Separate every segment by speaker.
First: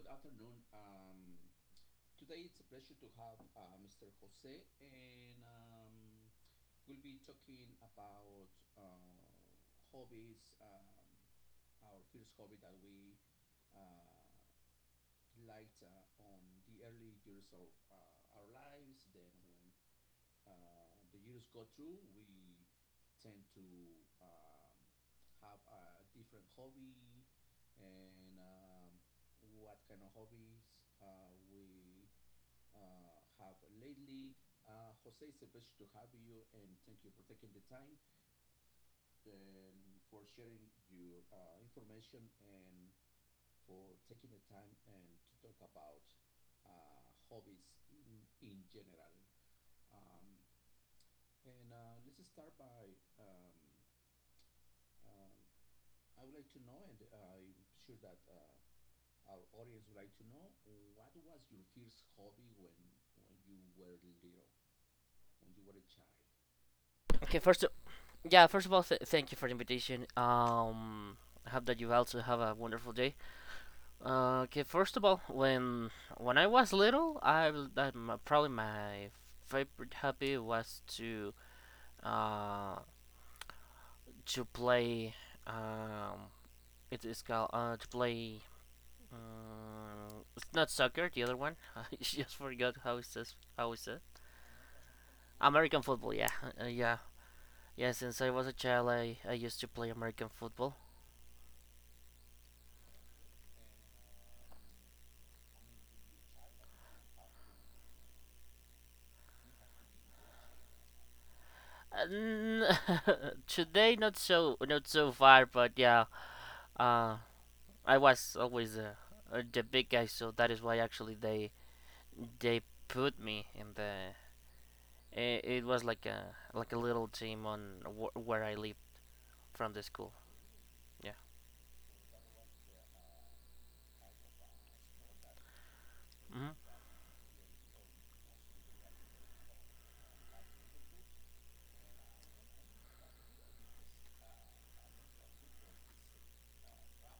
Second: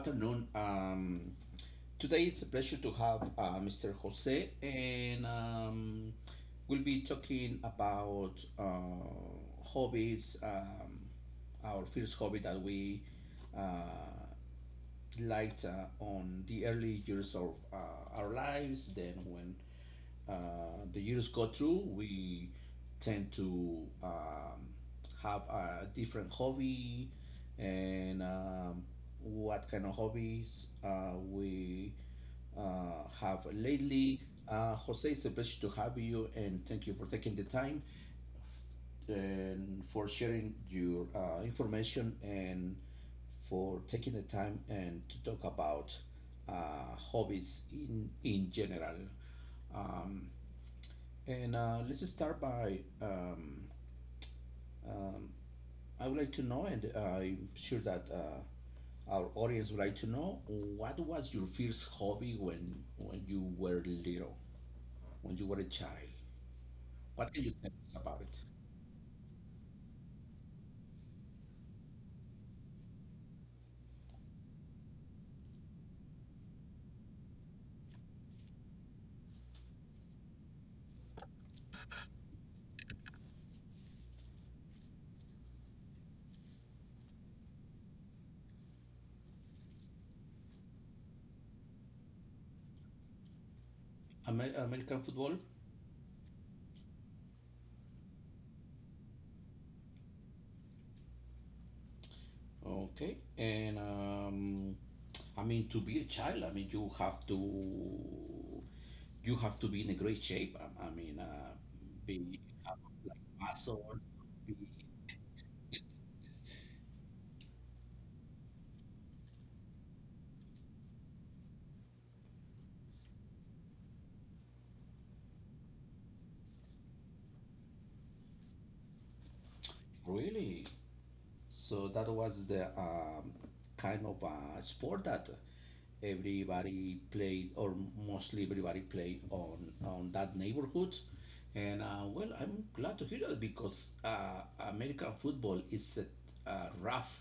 Speaker 1: afternoon. Today it's a pleasure to have Mr. Jose, and we'll be talking about hobbies. Our first hobby that we uh, liked on the early years of our lives, then when the years go through, we tend to have a different hobby and what kind of hobbies we have lately. Jose, it's a pleasure to have you and thank you for taking the time and for sharing your information and for taking the time and to talk about hobbies in general. And let's start by I would like to know, and I'm sure that our audience would like to know, what was your first hobby when you were little, when you were a child? What
Speaker 2: Okay,
Speaker 1: can you
Speaker 2: first,
Speaker 1: tell us about it?
Speaker 2: yeah, first of all, thank you for the invitation. I hope that you also have a wonderful day. Okay, first of all, when I was little, I w- that my, probably my favorite hobby was uh to play um it is called to play it's not soccer the other one I just forgot how it says.
Speaker 1: Amer- American football,
Speaker 2: American football, yeah. uh, yeah yeah, since I was a child I used to play American football.
Speaker 1: okay. And I mean, to be a child, I mean, you have to be in a great shape. I mean,
Speaker 2: Uh,
Speaker 1: be have,
Speaker 2: n-
Speaker 1: like muscle,
Speaker 2: Today,
Speaker 1: be
Speaker 2: not so far, but yeah, uh, I was always the big guy, so that is why actually they put me in the. It was like a little team on where I live, from the school.
Speaker 1: really.
Speaker 2: Yeah.
Speaker 1: So that was the kind of a sport that
Speaker 2: Hmm.
Speaker 1: everybody played, or mostly everybody played on that neighborhood. And well, I'm glad to hear that because American football is a rough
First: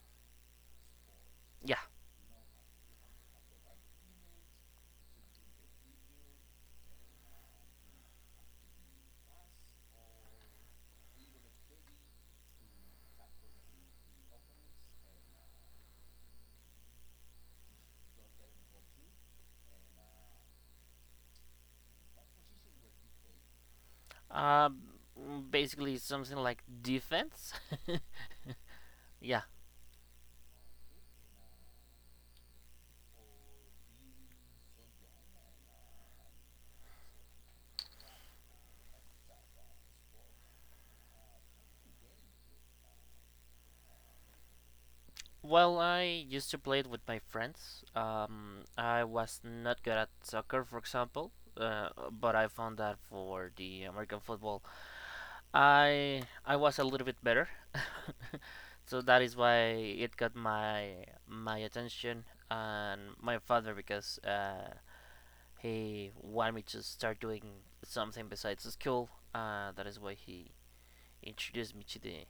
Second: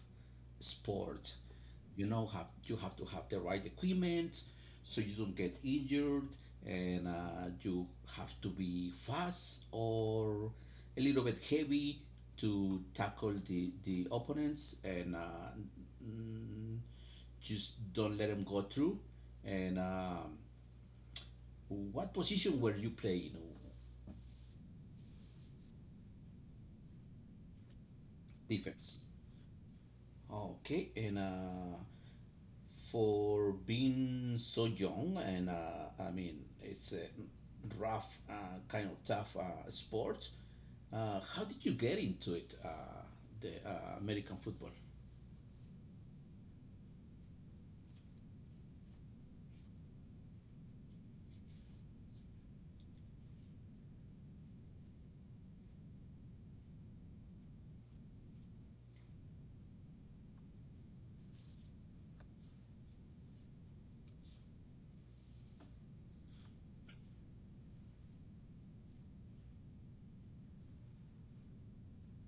Speaker 1: sport.
Speaker 2: Yeah.
Speaker 1: You know, have you have to have the right equipment so you don't get injured and you have to be fast or a little bit heavy to tackle the opponents and mm, just don't let them go through and what position were you playing?
Speaker 2: Um, basically something like defense.
Speaker 1: Defense,
Speaker 2: Yeah.
Speaker 1: okay. And for being so young and I mean it's a rough kind of tough sport. How did you get into it, the American football?
Speaker 2: Well, I used to play it with my friends. I was not good at soccer, for example, but I found that for the American football, I was a little bit better. So that is why it got my attention, and my father, because he wanted me to start doing something besides school. That is why he introduced me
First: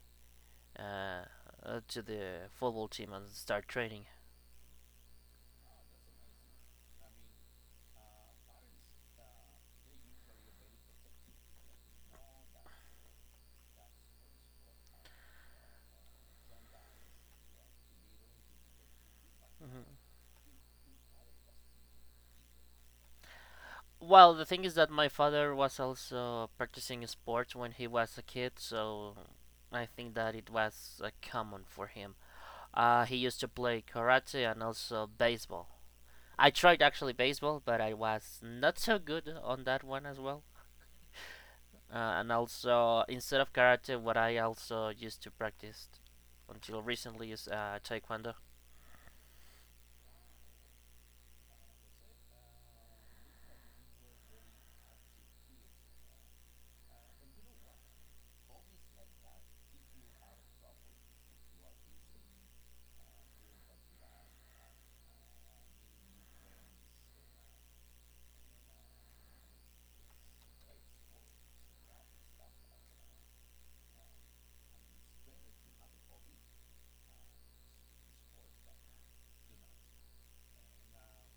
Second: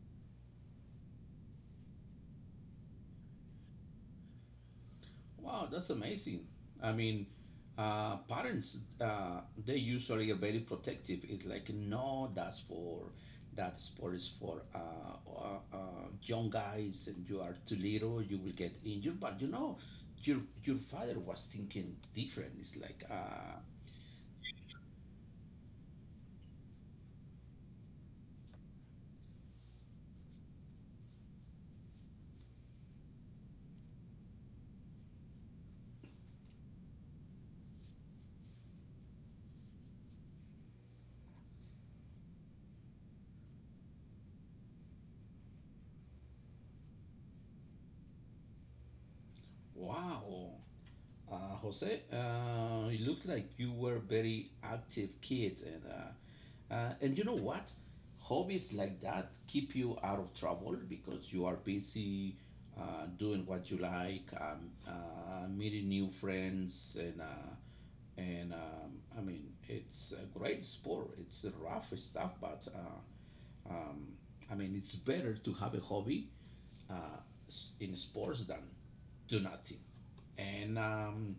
Speaker 2: uh, to the football team and start training.
Speaker 1: Wow, that's amazing. I mean, parents they usually are very protective. It's like no, that's for that sport is for uh, uh, young guys, and you are too little, you will get injured. But you know,
Speaker 2: Mhm.
Speaker 1: your father was thinking different. It's like,
Speaker 2: Well, the thing is that my father was also practicing sports when he was a kid, so I think that it was common for him. He used to play karate and also baseball. I tried actually baseball, but I was not so good on that one as well. And also, instead of karate, what I also used to practice until recently is taekwondo.
Speaker 1: wow. Jose, it looks like you were very active kid, and you know what? Hobbies like that keep you out of trouble because you are busy doing what you like, meeting new friends, and I mean it's a great sport. It's rough stuff, but um, I mean, it's better to have a hobby uh, in sports than do nothing. And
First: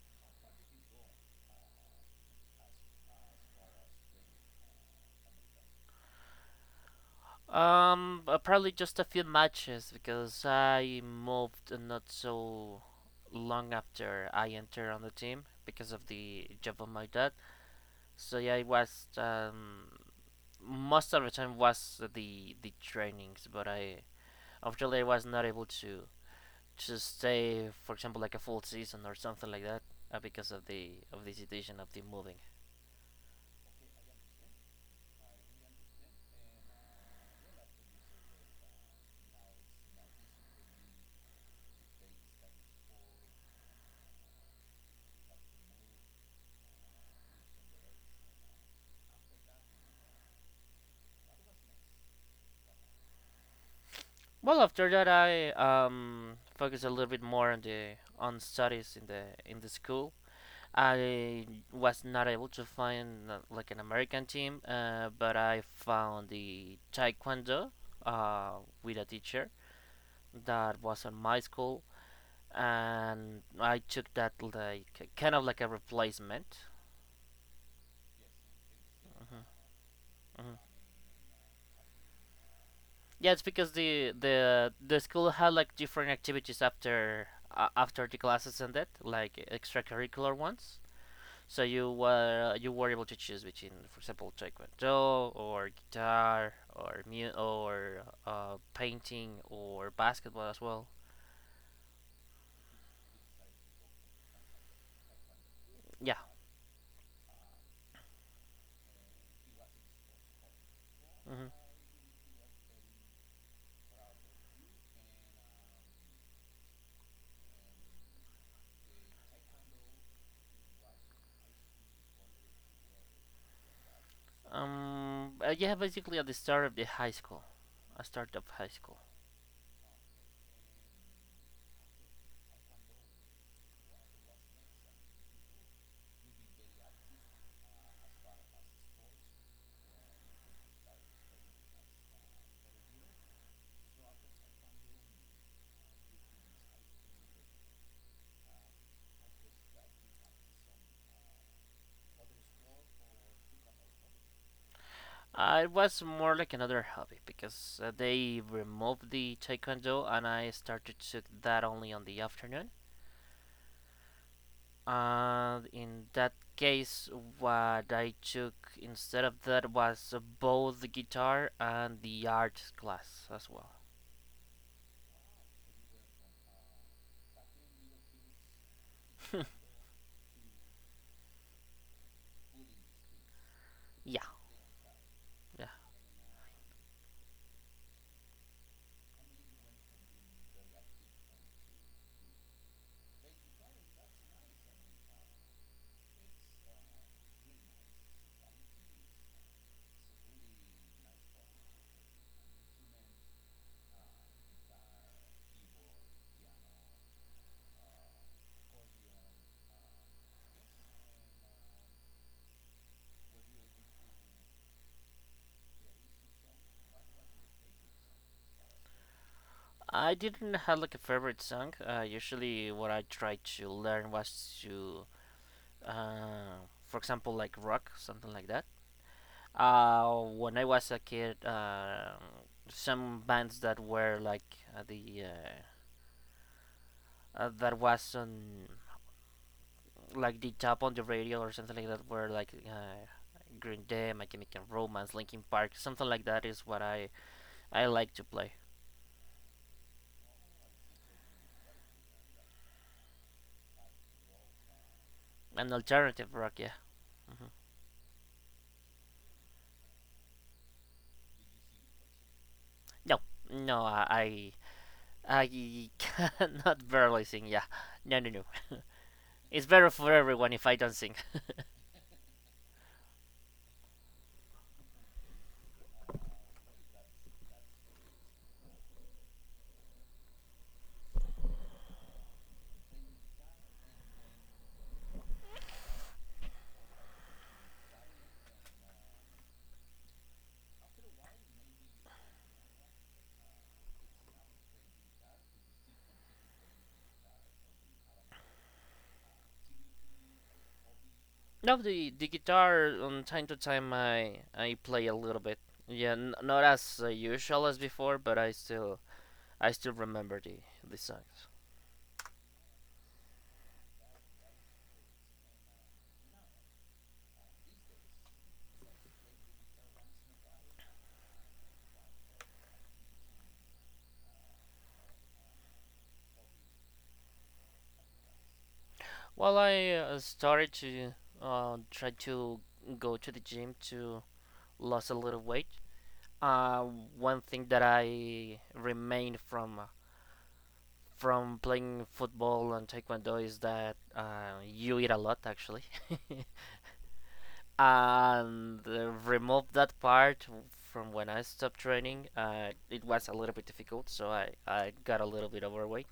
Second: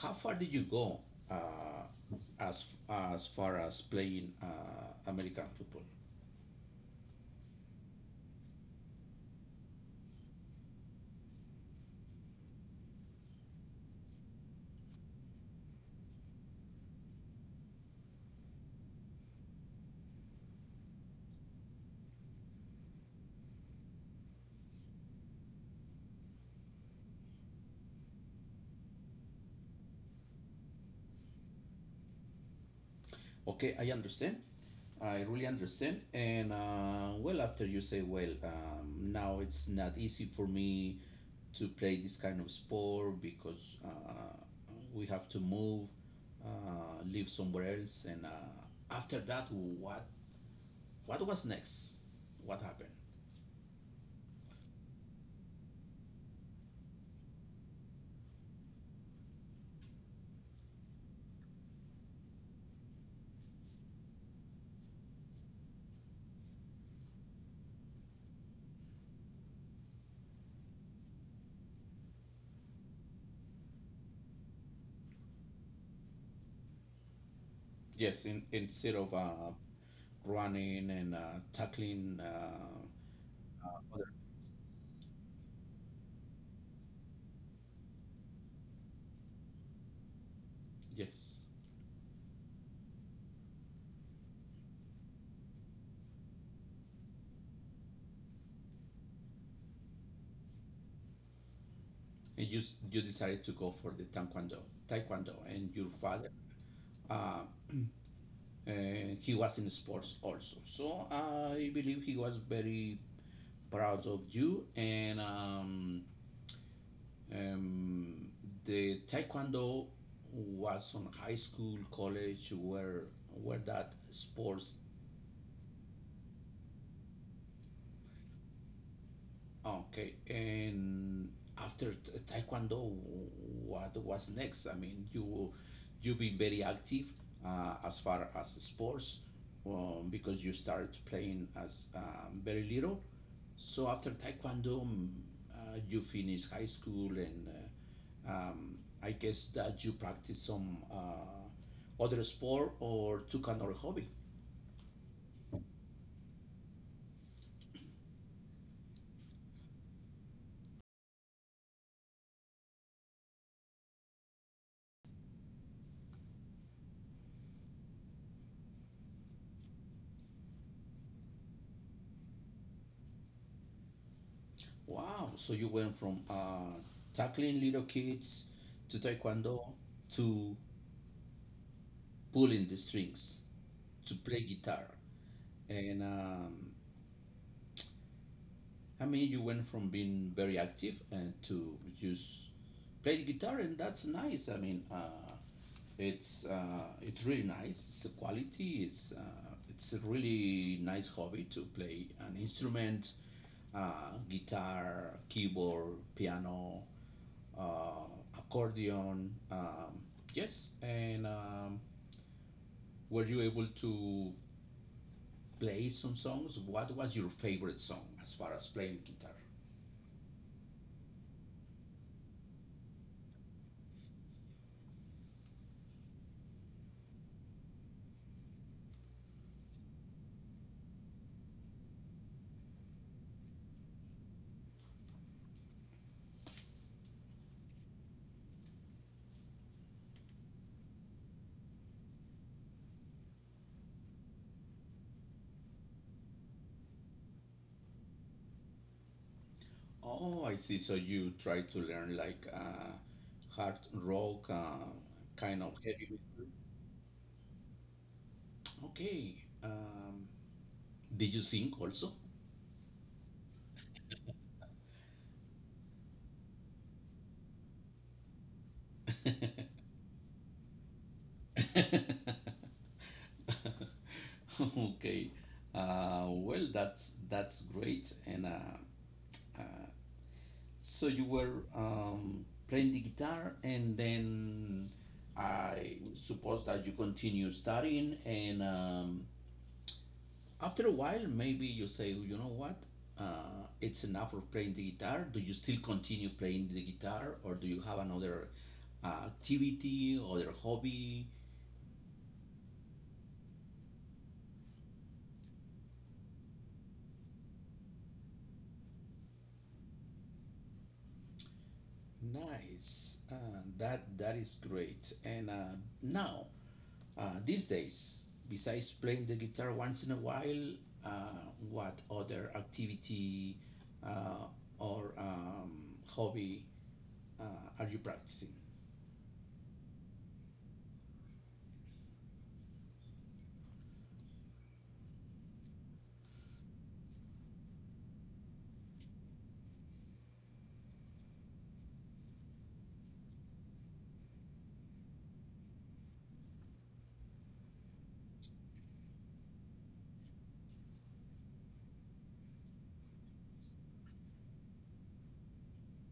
Speaker 1: how far did you go uh, as far as playing American football?
Speaker 2: Probably just a few matches because I moved not so long after I entered on the team because of the job of my dad. So yeah, I was most of the time was the trainings, but I unfortunately I was not able to stay, for example, like a full season or something like that, because of the situation of the moving.
Speaker 1: Okay, I understand. I really understand. And well, after you say, well, now it's not easy for me to play this kind of sport because we have to move, live somewhere else. And after that, what was next? What happened?
Speaker 2: Well, after that, I focused a little bit more on the on studies in the school. I was not able to find like an American team, but I found the taekwondo, uh, with a teacher that was at my school, and I took that like kind of like a replacement.
Speaker 1: Yes, in, instead of
Speaker 2: Hmm. Hmm.
Speaker 1: running and tackling
Speaker 2: Yeah, it's because
Speaker 1: other,
Speaker 2: the school had like different activities after, after the classes ended, like extracurricular ones.
Speaker 1: yes,
Speaker 2: So you were, you were able to choose between, for example, taekwondo or guitar or mu or painting or basketball as well.
Speaker 1: and you s- you decided to go for the taekwondo, taekwondo, and your
Speaker 2: Yeah.
Speaker 1: father uh, he was in sports also. So
Speaker 2: Hmm.
Speaker 1: I believe he was very proud of you. And um, the Taekwondo was on high school, college, where that sports.
Speaker 2: Yeah. Basically, at the start of the high school, I start of high school.
Speaker 1: Okay, and after t- Taekwondo, what was next? I mean, you been very active as far as sports because you started playing as very little. So after Taekwondo, mm, you finished high school, and I guess that you practice some other sport or took another hobby.
Speaker 2: It was more like another hobby because they removed the taekwondo and I started to that only on the afternoon. And in that case, what I took instead of that was both the guitar and the art class as well.
Speaker 1: Wow. So you went from tackling little kids to taekwondo to pulling the strings to
Speaker 2: Yeah,
Speaker 1: play guitar.
Speaker 2: yeah.
Speaker 1: And I mean, you went from being very active and to just play the guitar, and that's nice. I mean, it's really nice. It's a quality. It's a really nice hobby to play an instrument, guitar, keyboard, piano, uh, accordion. Yes, and were you able to play some songs? What was your favorite song as far as playing guitar?
Speaker 2: I didn't have like a favorite song. Usually, what I tried to learn was to, uh, for example, like rock, something like that. When I was a kid, some bands that were like the that was on like the top on the radio or something like that where like Green Day, My Chemical Romance, Linkin Park, something like that is what I like to play.
Speaker 1: Oh, I see. So you try to learn like hard rock, kind
Speaker 2: An
Speaker 1: of heavy
Speaker 2: alternative
Speaker 1: metal.
Speaker 2: rock, yeah. Hmm.
Speaker 1: Okay. Did you sing also?
Speaker 2: No, no, I cannot barely sing. Yeah, no, no, no. It's better for everyone if I don't sing.
Speaker 1: Okay. Well, that's great, and uh, so you were playing the guitar, and then I suppose that you continue studying, and after a while, maybe you say, "Oh, you know what, it's enough of playing the guitar." Do you still continue playing the guitar, or do you have another activity, other hobby?
Speaker 2: No, the guitar on time to time I play a little bit. Yeah, not as usual as before, but I still, I still remember the songs.
Speaker 1: Nice. That that is great. And now, these days, besides playing the guitar once in a while, uh, what other activity uh, or hobby uh, are you practicing?
Speaker 2: Well, I started to try to go to the gym to lose a little weight. Uh, one thing that I remain from, from playing football and taekwondo is that you eat a lot, actually. And remove that part from when I stopped training. It was a little bit difficult, so I got a little bit overweight,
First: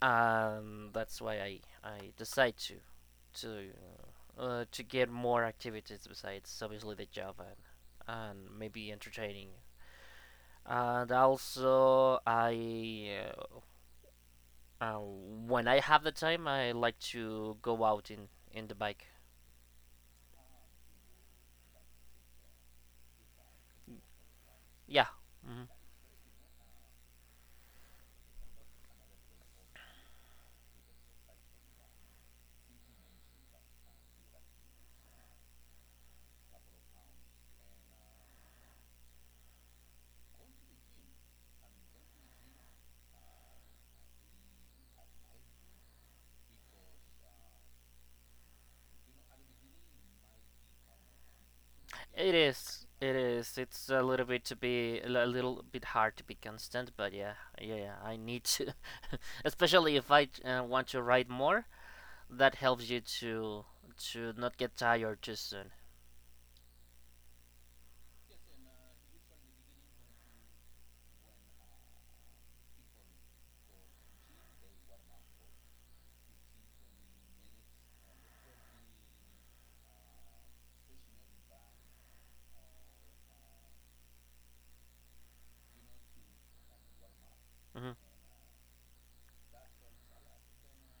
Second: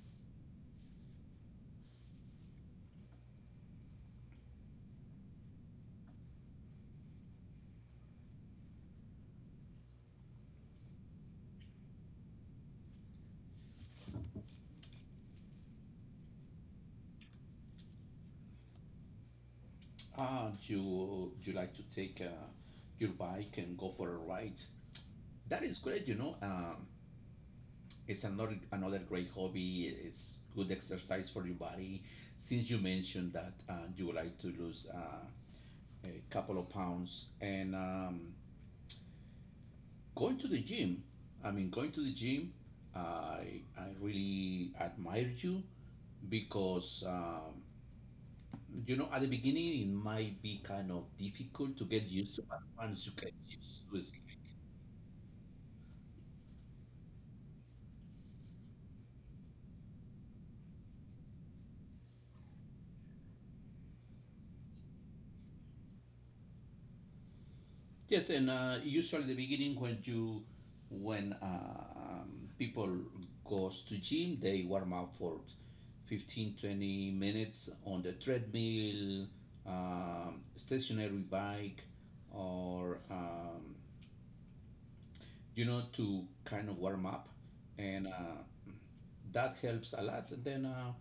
Speaker 2: and that's why I decide to to to get more activities besides obviously the job and maybe entertaining. And also, I when I have the time, I like to go out in the bike.
Speaker 1: You you like to take your bike and go for a ride?
Speaker 2: Yeah,
Speaker 1: That
Speaker 2: mhm.
Speaker 1: is great, you know. It's another another great hobby. It's good exercise for your body. Since you mentioned that you would like to lose a couple of pounds, and going to the gym, I mean, going to the gym, I really admire you because, you know, at the beginning it might be kind of difficult to get
Speaker 2: It
Speaker 1: used to, but
Speaker 2: is.
Speaker 1: once you
Speaker 2: It
Speaker 1: get
Speaker 2: is.
Speaker 1: used
Speaker 2: It's
Speaker 1: to
Speaker 2: a little
Speaker 1: it.
Speaker 2: bit to be a little bit hard to be constant, but yeah, yeah, yeah, I need to, especially if I want to ride more. That helps you to not get tired too soon.
Speaker 1: Yes, and usually at the beginning when you, when people goes to gym, they warm up for 15, 20 minutes on the treadmill, stationary bike, or you know, to kind of warm up,
Speaker 2: Hmm.
Speaker 1: and that helps a lot. And then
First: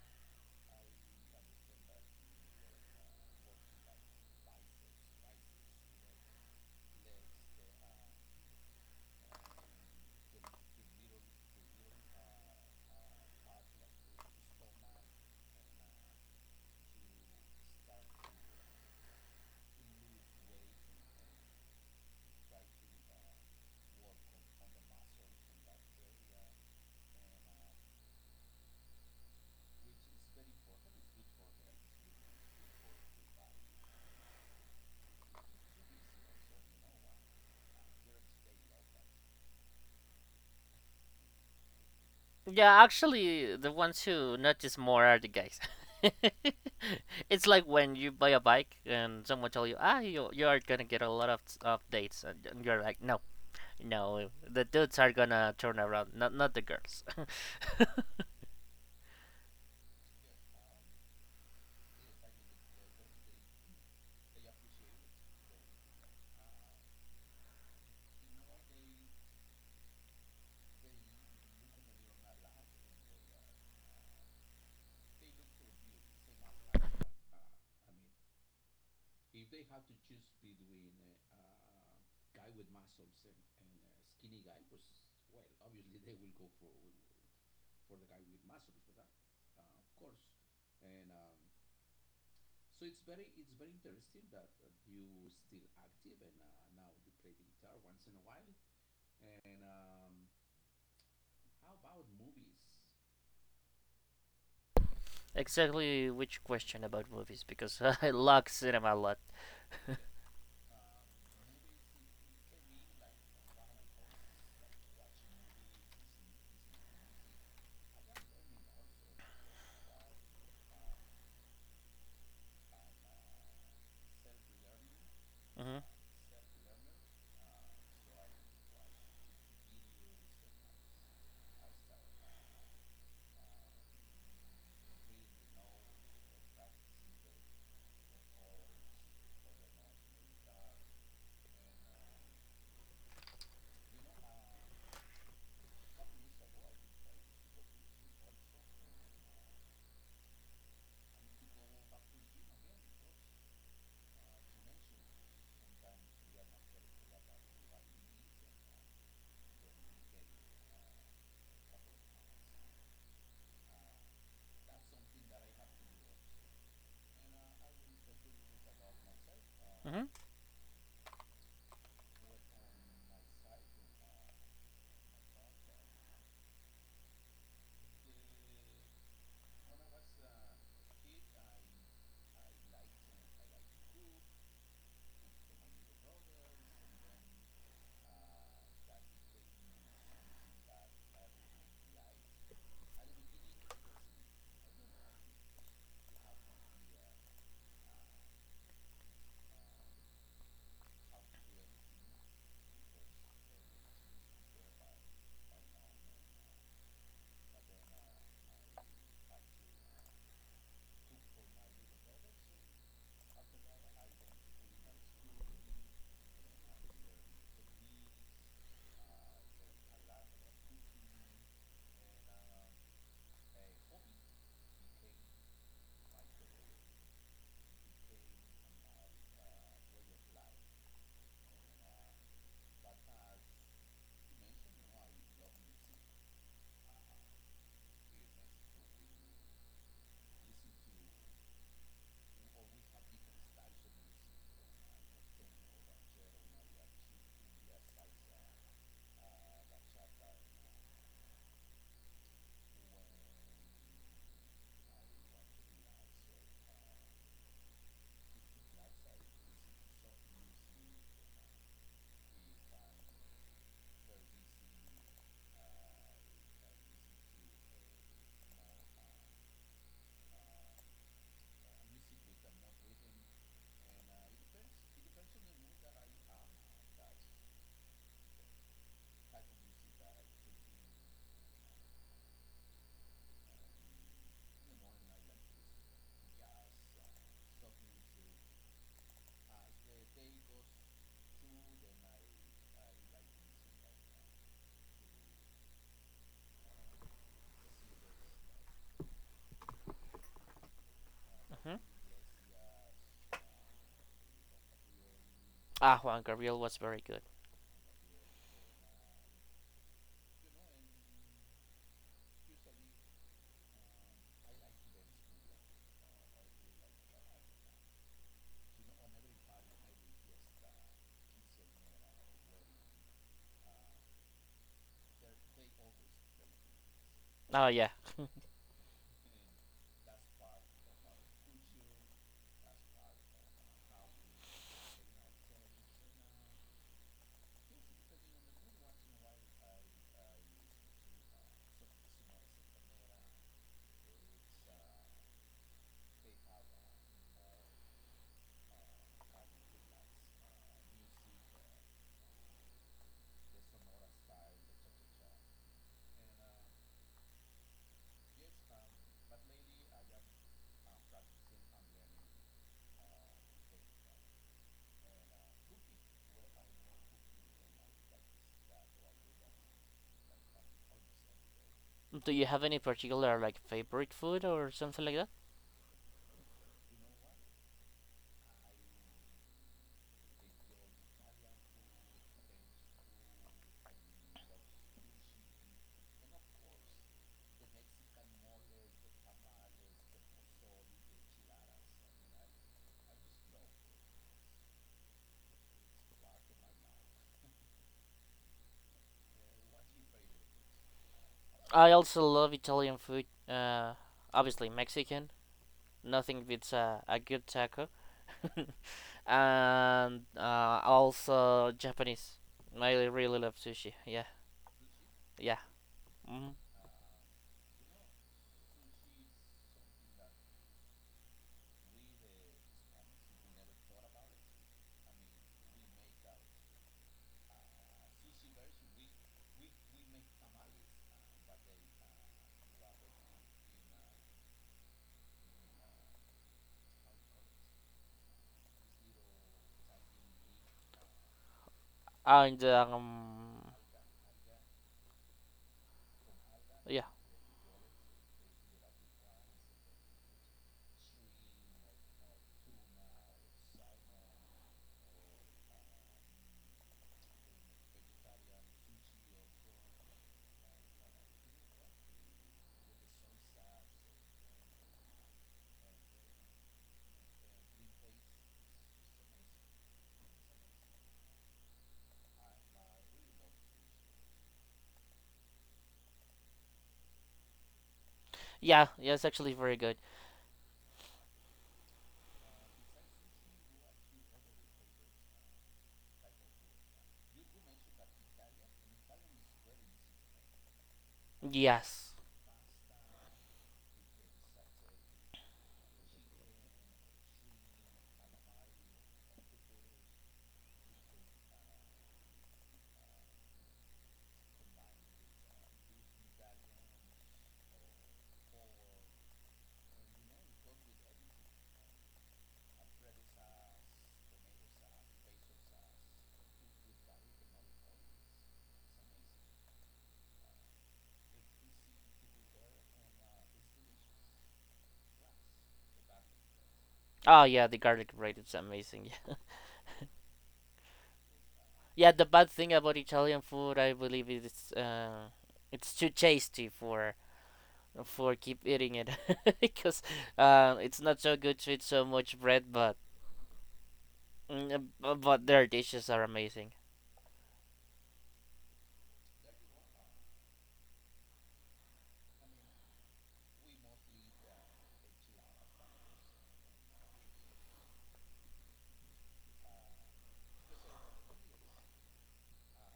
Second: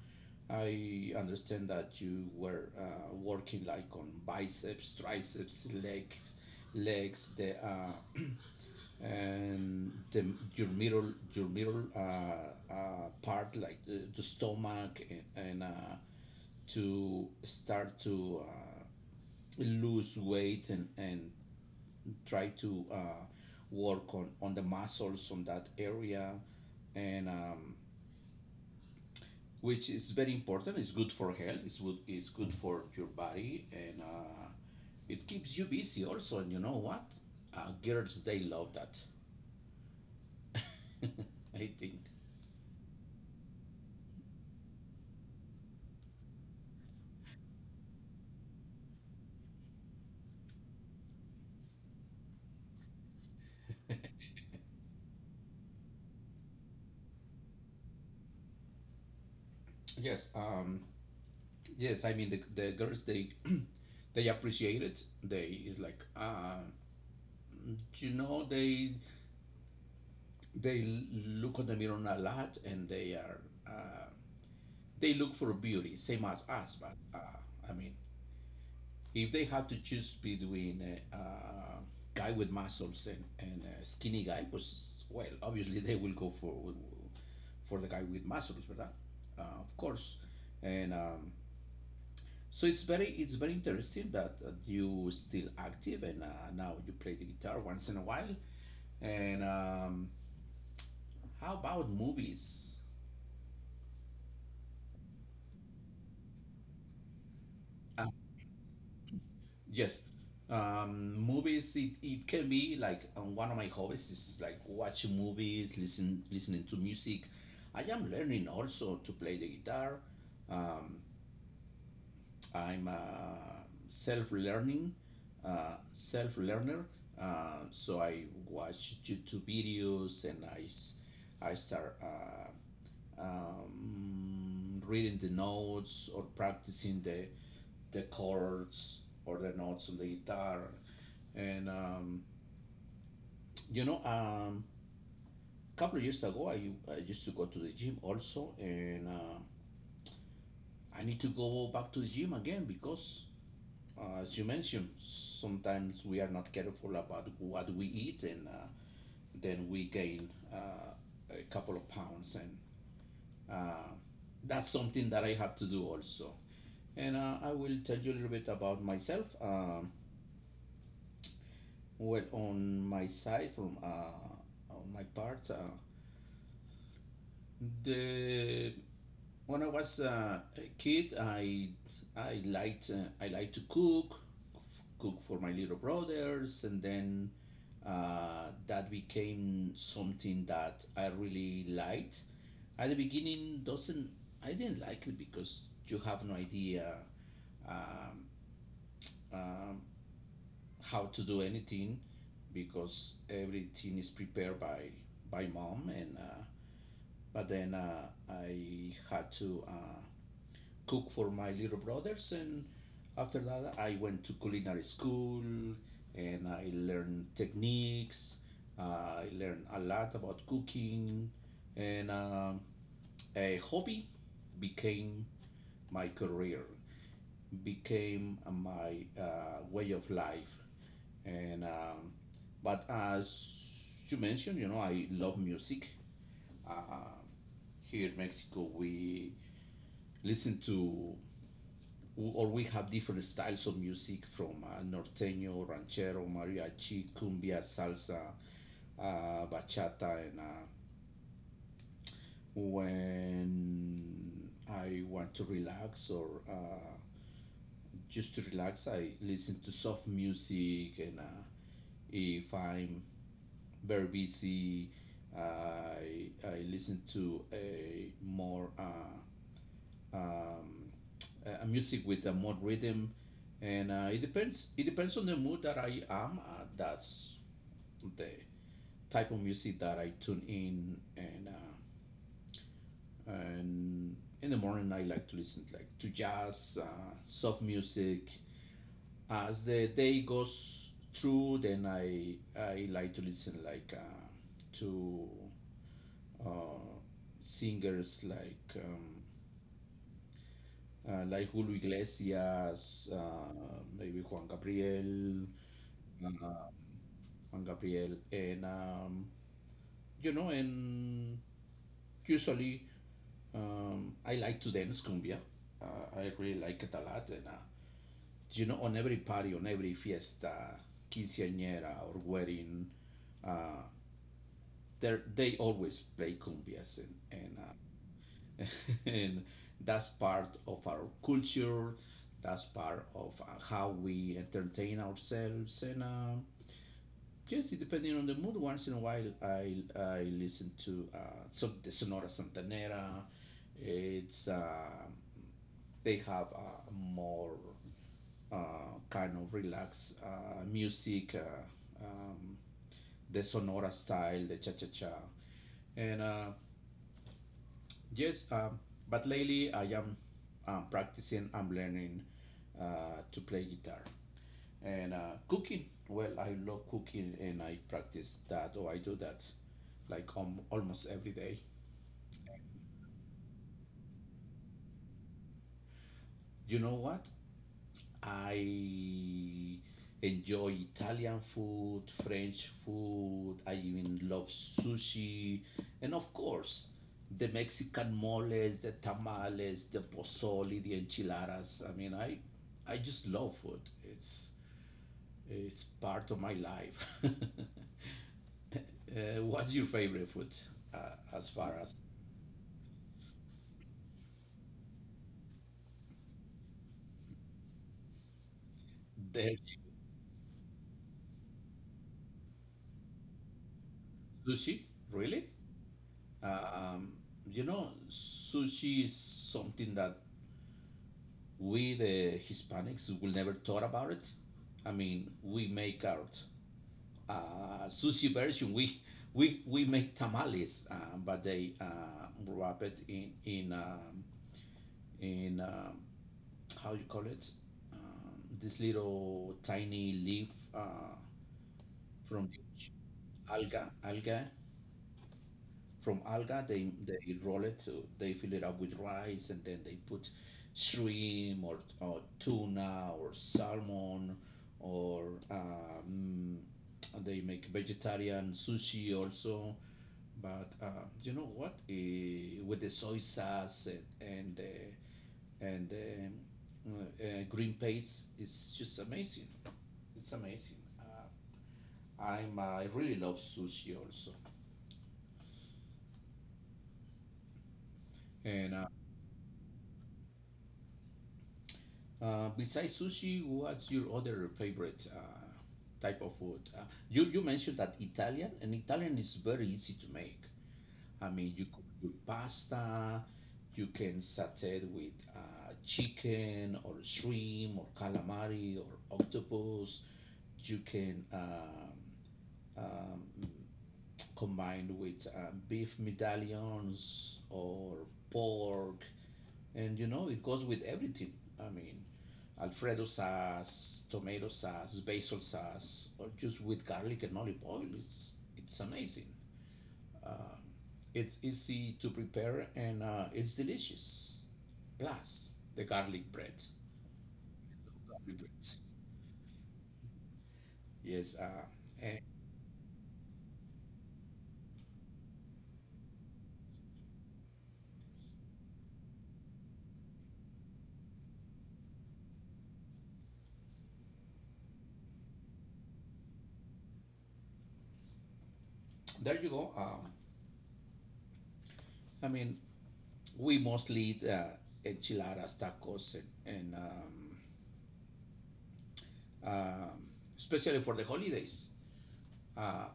Speaker 1: I understand that you were working like on biceps, triceps, legs, legs, the and the, your middle part, like the stomach, and to start to lose weight and try to work on the muscles on that area and which is very important. It's good for health. It's good, it's good for your body and it keeps you busy also. And you know what, girls they love that. I think.
Speaker 2: Yeah, actually, the ones who notice more are the guys. It's like when you buy a bike and someone tell you, ah, you are gonna get a lot of dates, and you're like, no, no, the dudes are gonna turn around, not, not the girls.
Speaker 1: Yes. Yes, I mean the girls, they they appreciate it. They is like you know, they look on the mirror a lot and they are uh, they look for beauty, same as us. But I mean, if they have to choose between a guy with muscles and a skinny guy, was well, obviously they will go for the guy with muscles, verdad? Of course, and so it's very interesting that you still active and now you play the guitar once in a while. And how about movies?
Speaker 2: Exactly, which question about movies? Because
Speaker 1: Uh,
Speaker 2: I love cinema a lot.
Speaker 1: Yes. Movies, it can be like one of my hobbies is like watching movies, listening to music. I am learning also to play the guitar. Um, I'm self-learning,
Speaker 2: Hmm.
Speaker 1: self-learner. So I watch YouTube videos and I start reading the notes or practicing the chords or the notes on the guitar. And um, you know, um, a couple of years ago, I used to go to the gym also, and I need to go back to the gym again because, as you mentioned, sometimes we are not careful about what we eat, and then we gain a couple of pounds, and uh, that's something that I have to do also. And I will tell you a little bit about myself.
Speaker 2: Hmm.
Speaker 1: Well, on my side, from on my part, the when I was a kid, I liked to cook, cook for my little brothers, and then that became something that I really liked. At the beginning, doesn't I didn't like it because you have no idea um, um, how to do anything because everything is prepared by mom and but then I had to cook for my little brothers and after that I went to culinary school and I learned techniques. I learned a lot about cooking and a hobby became my career, became my way of life. And but as you mentioned, you know, I love music. Uh, Here in Mexico, we listen to or we have different styles of music from norteño, ranchero, mariachi, cumbia, salsa, bachata, and when I want to relax or just to relax, I listen to soft music, and if I'm very busy, I listen to a more um, a music with a more rhythm, and it depends. It depends on the mood that I am. That's the type of music that I tune in, and and in the morning I like to listen like to jazz, soft music. As the day goes through, then I like to listen like to uh, singers like Julio
Speaker 2: Hmm.
Speaker 1: Iglesias, maybe Juan Gabriel,
Speaker 2: Ah, Juan Gabriel
Speaker 1: uh,
Speaker 2: was very good.
Speaker 1: Juan Gabriel, and and usually I like to dance cumbia. I really like it a lot, and on every party, on every fiesta, quinceañera or wedding, uh, they always play cumbias, and and
Speaker 2: Oh yeah.
Speaker 1: uh, and that's part of our culture, that's part of how we entertain ourselves, and yes, depending on the mood, once in a while I listen to the Sonora Santanera. It's They have a more kind of relaxed music, the sonora style, the cha-cha-cha, and yes, but lately I am practicing. I'm learning to play guitar, and cooking. Well, I love cooking and I practice that, or I do that like almost every day.
Speaker 2: Do you have any particular like favorite food or something like that?
Speaker 1: You know what? I enjoy Italian food, French food. I even love sushi. And of course, the Mexican moles, the tamales, the pozole, the enchiladas. I mean, I just love food. It's, it's part of my life. What's your favorite food as far
Speaker 2: I
Speaker 1: as
Speaker 2: also love Italian food. Obviously Mexican. Nothing beats a good taco.
Speaker 1: the
Speaker 2: And also Japanese. I really love sushi. Yeah,
Speaker 1: sushi? Really?
Speaker 2: yeah. Hmm.
Speaker 1: Uh, Um, you know, sushi is something that we, the Hispanics, will never thought about it. I mean, we make our sushi version. We make tamales, but they wrap it in in um, how you call it? This little tiny leaf uh, from
Speaker 2: And
Speaker 1: the alga. From alga, they
Speaker 2: yeah,
Speaker 1: they roll it, so they fill it up with rice, and then they put shrimp, or tuna or salmon, or um, they make vegetarian sushi also. But you know what? With the soy sauce, and and uh, and green paste, it's just amazing. It's amazing. I really love sushi also, and
Speaker 2: yeah, yeah. It's actually very good.
Speaker 1: Besides sushi, what's your other favorite type of food? You mentioned that Italian, and Italian is very easy to make. I mean, you cook your
Speaker 2: Yes.
Speaker 1: pasta, you can saute with chicken or shrimp or calamari or octopus. You can um, combined with beef medallions or pork, and you know it goes with everything. I mean, Alfredo sauce, tomato sauce, basil sauce, or just with garlic and olive oil. It's amazing. Uh, it's easy to prepare, and it's delicious. Plus the garlic bread.
Speaker 2: Oh yeah, the garlic bread
Speaker 1: Garlic bread.
Speaker 2: is amazing. Yeah.
Speaker 1: Yes.
Speaker 2: Yeah.
Speaker 1: And
Speaker 2: The bad thing about Italian food, I believe, is it's too tasty for keep eating it because it's not so good to eat so much bread, but mm, but their dishes are amazing.
Speaker 1: there you go. I mean, we mostly eat enchiladas, tacos, and um especially for the holidays. Uh,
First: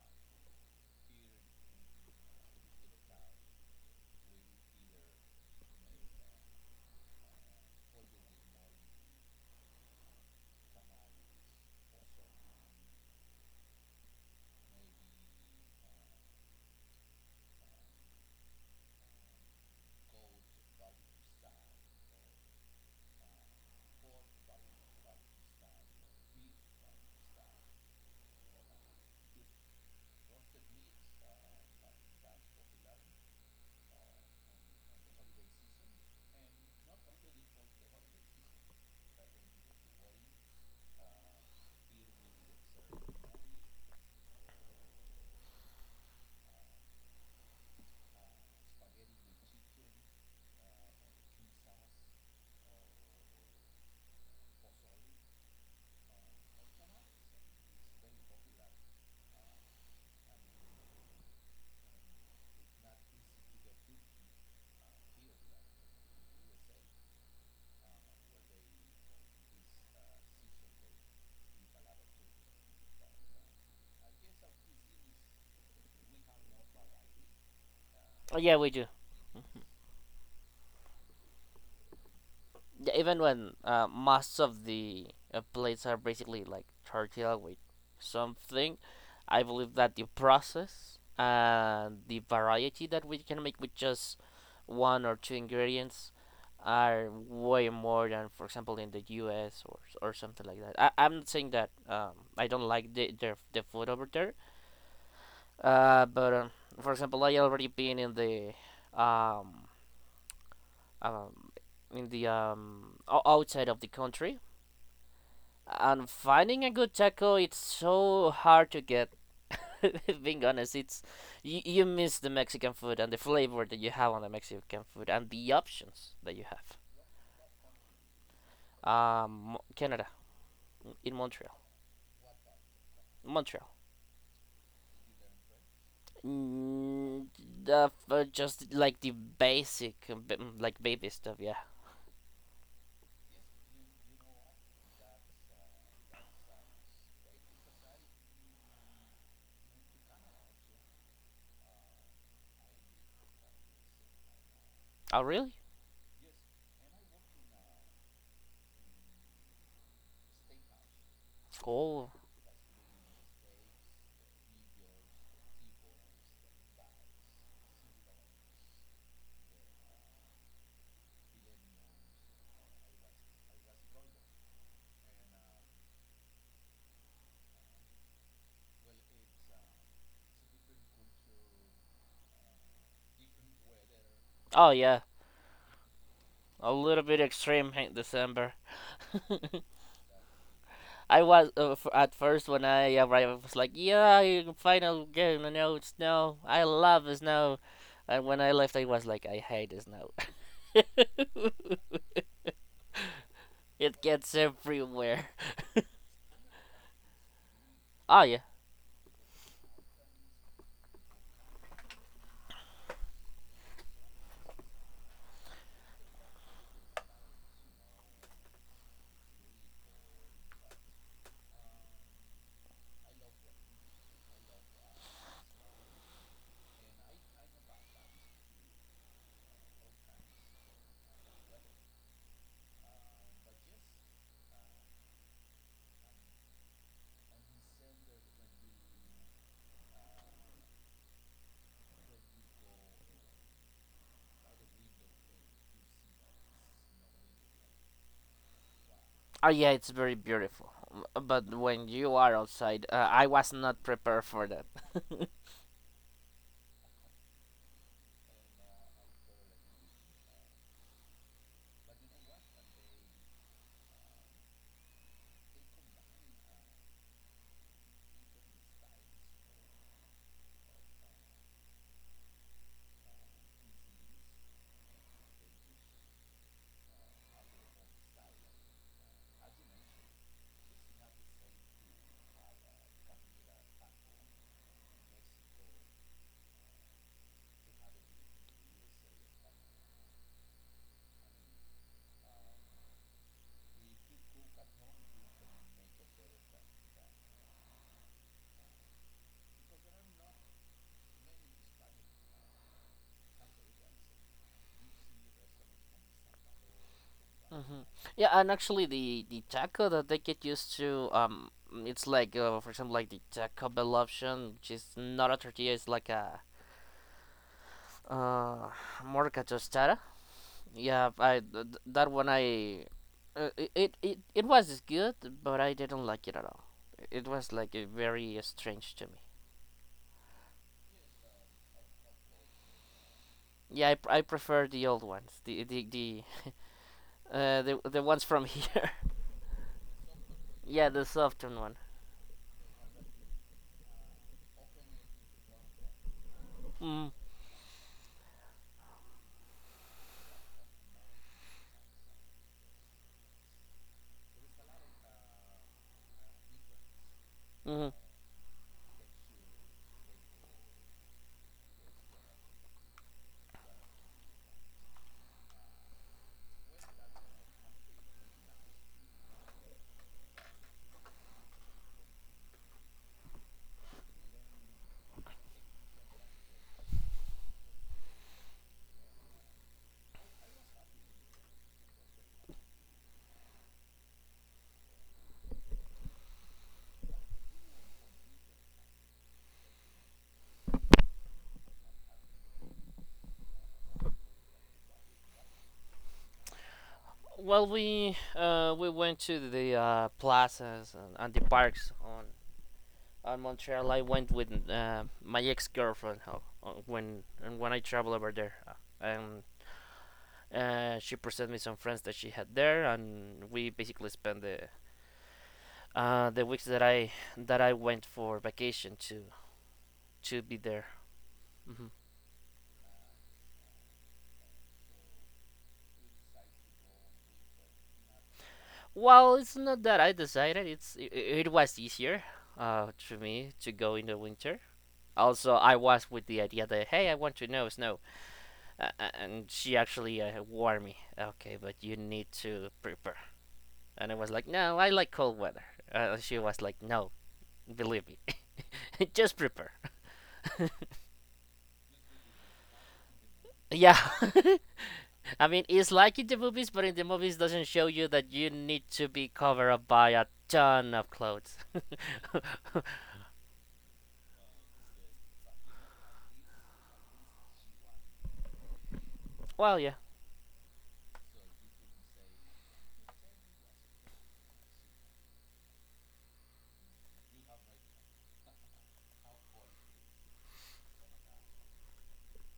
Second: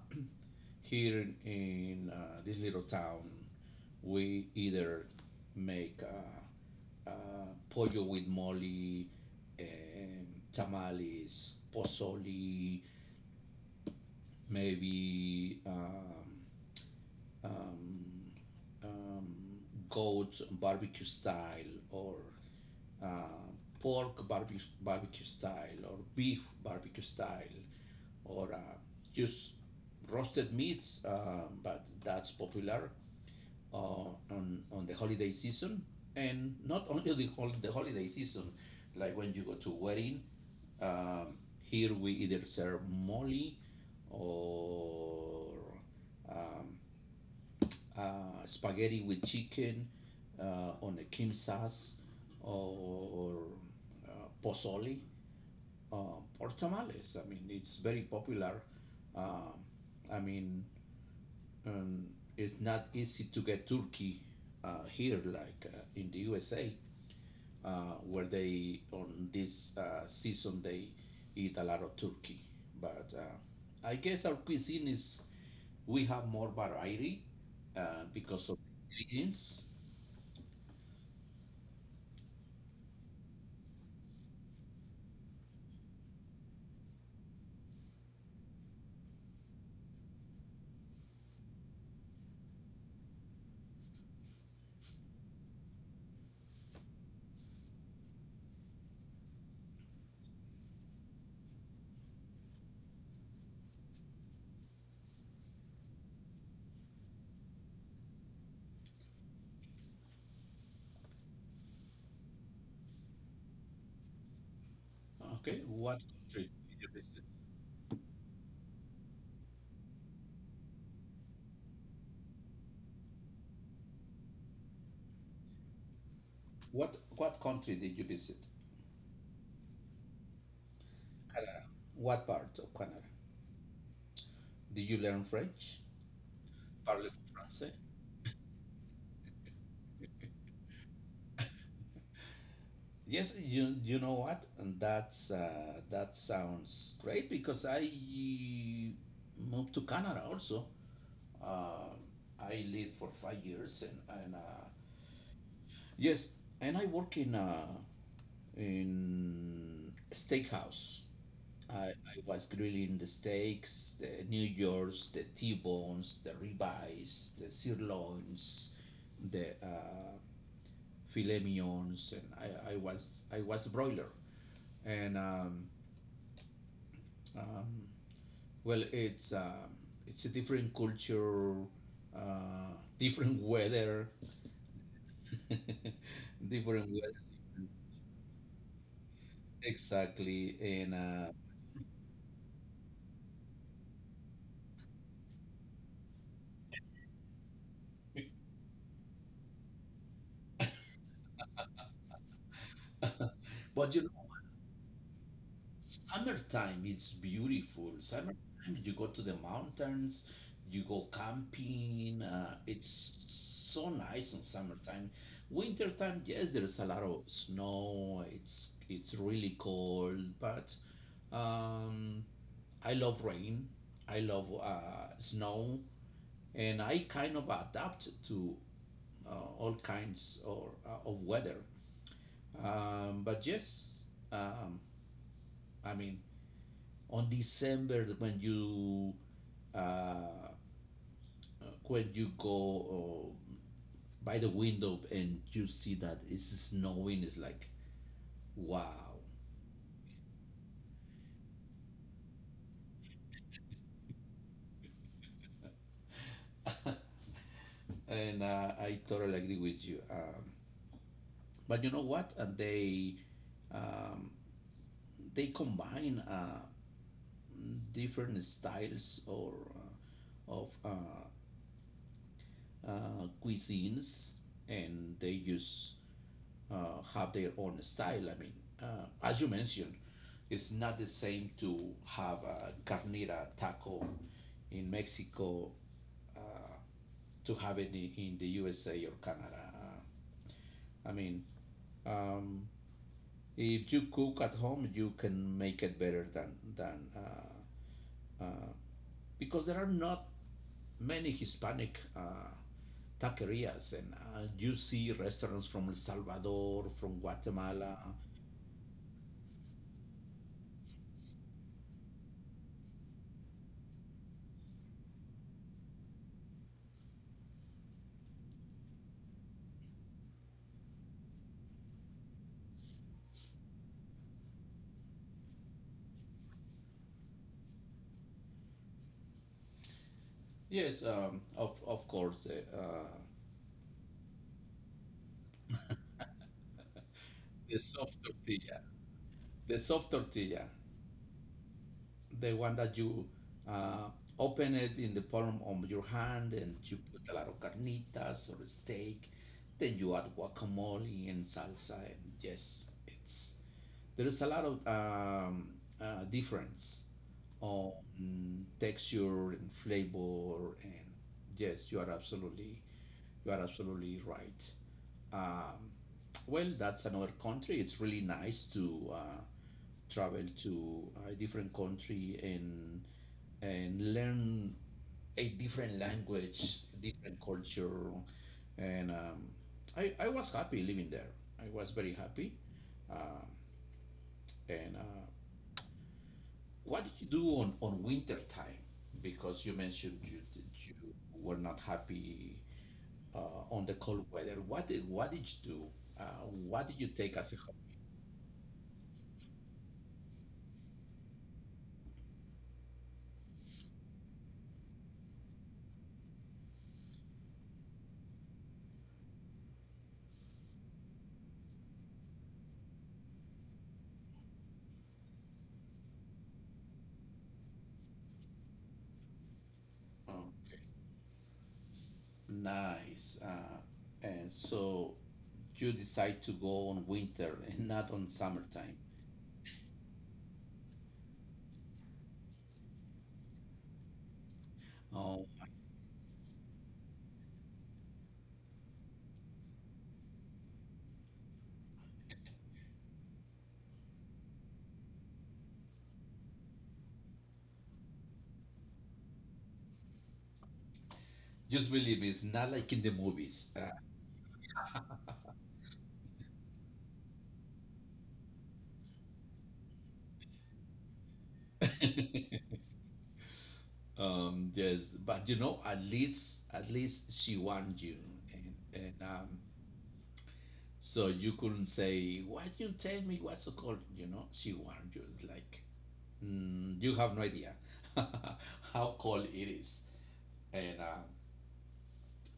Speaker 1: Here in, this little town, we either make pollo with mole, um, tamales, pozole, maybe um, um, goat barbecue style, or uh, pork barbecue, barbecue style, or beef barbecue style, or just roasted meats, but that's popular uh, on the holiday season. And not only the, the holiday season, like when you go to wedding, um, here we either serve mole, or um, spaghetti with chicken on a kimsas, or pozole, uh, or tamales. I mean, it's very popular. Um I mean, um, it's not easy to get turkey here, like in the USA, where they on this season they eat a lot of turkey. But I guess our cuisine is we have more variety
Speaker 2: Oh,
Speaker 1: because
Speaker 2: yeah,
Speaker 1: of
Speaker 2: we do.
Speaker 1: ingredients.
Speaker 2: Yeah, even when most of the plates are basically like tortilla with something, I believe that the process and the variety that we can make with just one or two ingredients are way more than, for example, in the U.S. Or something like that. I'm not saying that I don't like the food over there, but for example, I already been um, um, in the outside of the country.
Speaker 1: Okay, what
Speaker 2: And
Speaker 1: country
Speaker 2: finding a
Speaker 1: did you
Speaker 2: good
Speaker 1: visit?
Speaker 2: taco, it's so hard to get. Being honest, it's, you miss the Mexican food and the flavor that you have on the Mexican food and the options that you have.
Speaker 1: What country did you visit?
Speaker 2: Canada, in Montreal.
Speaker 1: Canada. What part of Canada?
Speaker 2: Montreal.
Speaker 1: Did you learn French?
Speaker 2: Mm,
Speaker 1: Parlez-vous français?
Speaker 2: the, just like the basic, mm, like baby stuff. Yeah.
Speaker 1: Yes, you know what, and that sounds great, because I moved to Canada also. Uh, I lived for 5 years, and
Speaker 2: Oh really?
Speaker 1: yes, and I work in steakhouse.
Speaker 2: Oh.
Speaker 1: I was grilling the steaks, the New Yorks, the T-bones, the ribeyes, the sirloins, the filet mignons, and I was broiler, and Um, well, it's a different culture, different weather,
Speaker 2: Oh yeah. A
Speaker 1: different
Speaker 2: little bit
Speaker 1: weather,
Speaker 2: extreme in December.
Speaker 1: exactly. And
Speaker 2: I was at first when I arrived, I was like, "Yeah, you can final game, you know, snow. I love the snow." And when I left, I was like, "I hate the snow.
Speaker 1: but
Speaker 2: It
Speaker 1: you
Speaker 2: gets everywhere."
Speaker 1: Summertime is beautiful.
Speaker 2: Oh
Speaker 1: Summertime,
Speaker 2: yeah,
Speaker 1: you go to the mountains, you go camping. It's so nice in summertime. Wintertime, yes, there's a lot of snow. It's really cold, but um, I love rain. I love snow, and I kind of adapt to all kinds or of weather. But yes, um, I mean, on December uh, when you go by the window and you see that it's snowing, it's like wow.
Speaker 2: oh yeah, it's very beautiful. But when you are outside, I was not prepared for that.
Speaker 1: And I totally agree with you. But you know what? They um, they combine different styles or of cuisines, and they use have their own style. I mean, as you mentioned, it's not the same to have a carnita taco in Mexico to have it in the USA or Canada. I mean, um, if you cook at home, you can make it better than uh, because there are not many Hispanic taquerias, and you see restaurants from El Salvador, from
Speaker 2: Hmm.
Speaker 1: Guatemala.
Speaker 2: Yeah, and actually, the taco that they get used to, it's like for example, like the Taco Bell option, which is not a tortilla, it's like a, uh, more like a tostada. Yeah, that one I, it, it it was good, but I didn't like it at all. It was like very strange to me.
Speaker 1: Yes, of course,
Speaker 2: Yeah, I prefer the old ones, the
Speaker 1: the
Speaker 2: the
Speaker 1: soft
Speaker 2: ones from
Speaker 1: tortilla.
Speaker 2: here.
Speaker 1: The soft tortilla,
Speaker 2: Yeah, the Southern one.
Speaker 1: the one that you uh, open it in the palm of your hand, and you
Speaker 2: Mm,
Speaker 1: put a lot of carnitas or steak. Then you add guacamole and salsa, and yes, it's there is a lot of difference
Speaker 2: mm.
Speaker 1: on texture and flavor, and yes, you are absolutely right. Um, well, that's another country. It's really nice to travel to a different country and learn a different language, different culture, and I was happy living there. I was very happy. Um and What did you do on winter time? Because you mentioned you were not happy on the cold weather. What did you do? What did you take as a
Speaker 2: Well,
Speaker 1: hobby?
Speaker 2: we went to the plazas and the parks on Montreal. I went with my ex girlfriend, when, and when I travel over there. Um, uh, she presented me some friends that she had there, and we basically spent the, the weeks that I, that I went for vacation to
Speaker 1: Um,
Speaker 2: be there. Hmm.
Speaker 1: Nice. And so you decide to go on winter and not on summertime.
Speaker 2: Well, it's not that I decided. It's it, it was easier, to me to go in the winter.
Speaker 1: Oh,
Speaker 2: Also, I was with the idea that hey, I want to know snow, and she actually warned me. Okay, but you need to prepare. And I was like, no, I like cold weather. She was like, no, believe me, just prepare.
Speaker 1: just believe me, it's not like in the movies.
Speaker 2: Yeah. I mean, it's like in the movies, but in the movies doesn't show you that you need to be covered up by a ton of clothes.
Speaker 1: Yes, but you know, at least she wants you, and
Speaker 2: Well, yeah.
Speaker 1: so you couldn't say, why did you tell me what's so cold? You know, she wants you. It's like, mm, you have no idea how cold it is, and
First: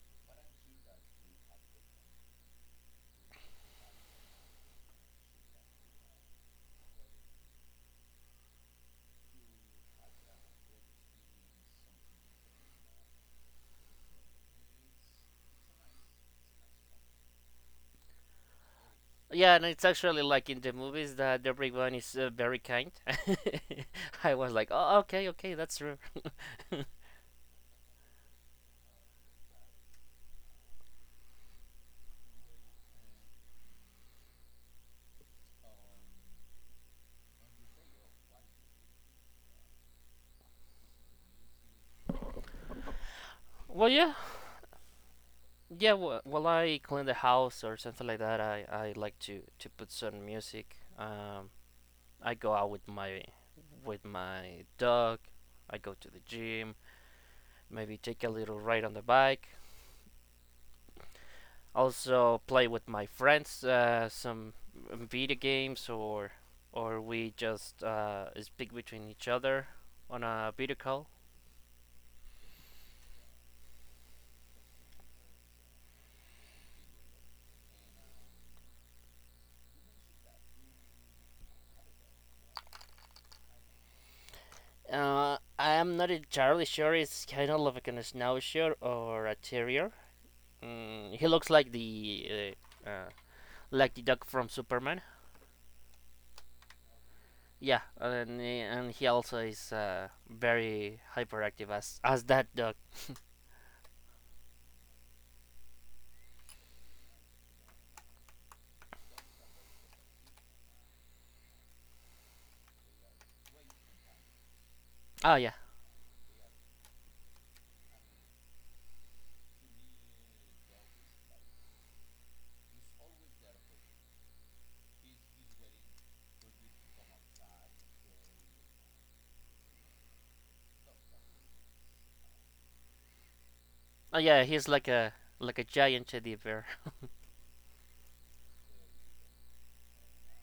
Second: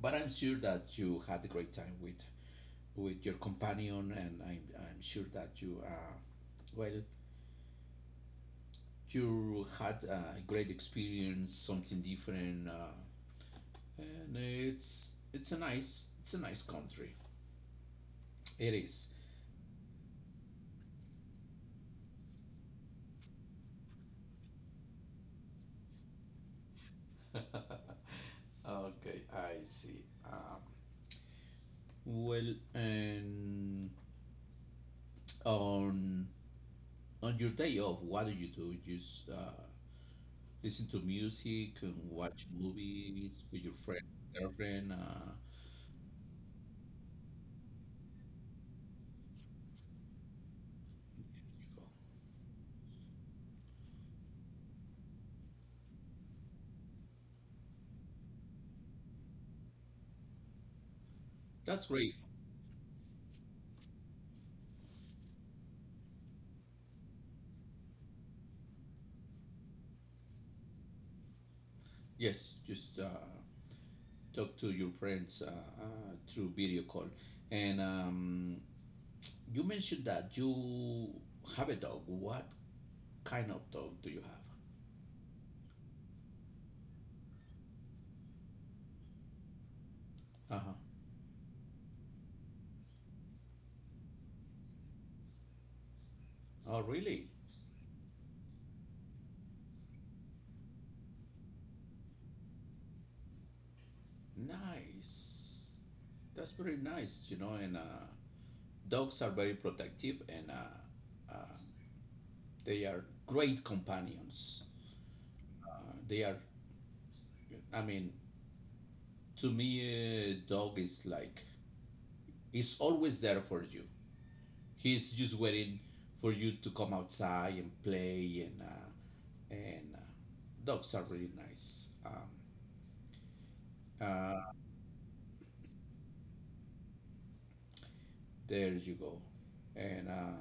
Speaker 1: but I'm sure that you had a great time with your companion, and I'm sure that you well you had a great experience, something different, and it's a nice country. It is.
Speaker 2: Yeah, and it's actually like in the movies that everyone is very kind. I was like, oh, okay, okay, that's true.
Speaker 1: Okay, I see. Well, and on on your day off, what do you do? Just listen to music and watch movies with your
Speaker 2: Well,
Speaker 1: friend,
Speaker 2: yeah,
Speaker 1: girlfriend.
Speaker 2: yeah. Well, while I clean the house or something like that, I like to put some music.
Speaker 1: You go.
Speaker 2: I go out with my, with my dog. I go to the gym. Maybe take a little ride on the bike.
Speaker 1: That's great.
Speaker 2: Also play with my friends, some video games or we just speak between each other on a video call.
Speaker 1: Yes, just talk to your friends through video call. And you mentioned that you have a dog. What kind of dog do you have?
Speaker 2: I am not entirely sure. It's kind of like a schnauzer or a terrier.
Speaker 1: Uh-huh.
Speaker 2: Mm, he looks uh, uh, like the dog from Superman.
Speaker 1: Oh, really?
Speaker 2: Yeah, and he also is very hyperactive as that dog.
Speaker 1: Nice. That's very nice, you know. And dogs are very protective, and they are great companions.
Speaker 2: Oh yeah,
Speaker 1: They are, I mean, to me, a dog is like, it's always there for you. He's just waiting for you to come outside and play, and and uh, dogs are really nice.
Speaker 2: oh yeah,
Speaker 1: Uh,
Speaker 2: he's like a, like a giant teddy bear.
Speaker 1: there you go, and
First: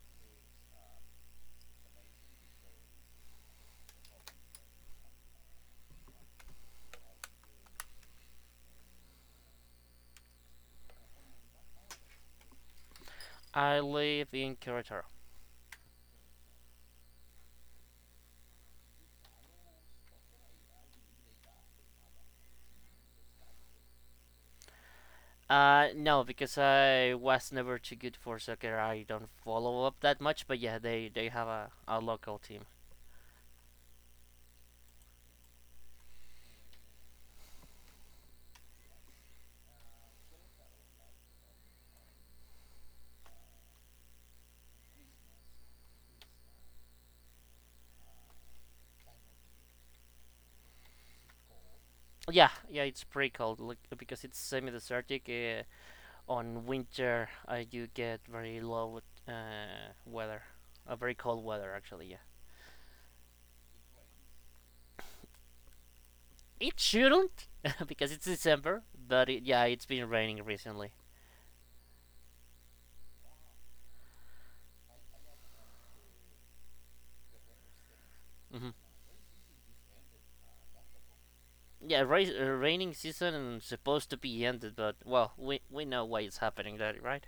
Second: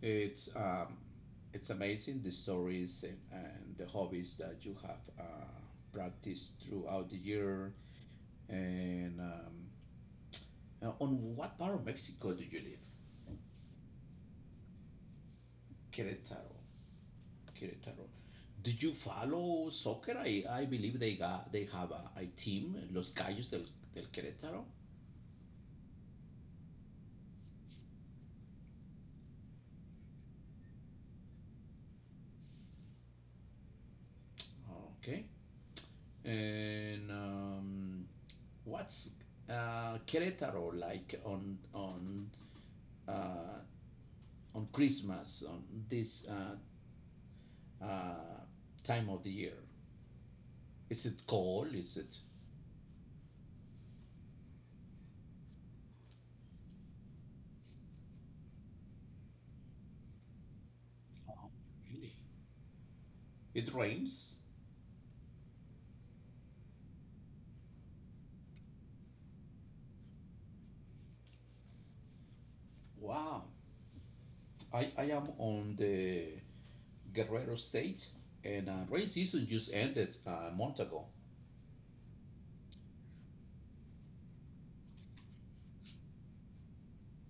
Speaker 1: it's um, it's amazing, the stories and the hobbies that you have practiced throughout the year. And on what part of Mexico do you live?
Speaker 2: I live in Querétaro.
Speaker 1: Querétaro. Querétaro. Did you follow soccer? I believe they have a team, Los Gallos del, del Querétaro.
Speaker 2: No, because I was never too good for soccer. I don't follow up that much, but yeah, they have a local team.
Speaker 1: Okay. And what's Querétaro like uh, on Christmas, on this uh, time of the year? Is it cold? Is it?
Speaker 2: Yeah, yeah, it's pretty cold look, because it's semi-desertic. On winter, you get very low, weather, a, very cold
Speaker 1: Oh,
Speaker 2: weather actually.
Speaker 1: really?
Speaker 2: Yeah,
Speaker 1: It rains.
Speaker 2: it shouldn't because it's December, but it, yeah, it's been raining recently.
Speaker 1: Wow. I am on the Guerrero State, and
Speaker 2: Hmm.
Speaker 1: rain season just ended a month ago.
Speaker 2: Yeah, raining season supposed to be ended, but well, we know why it's happening, that right?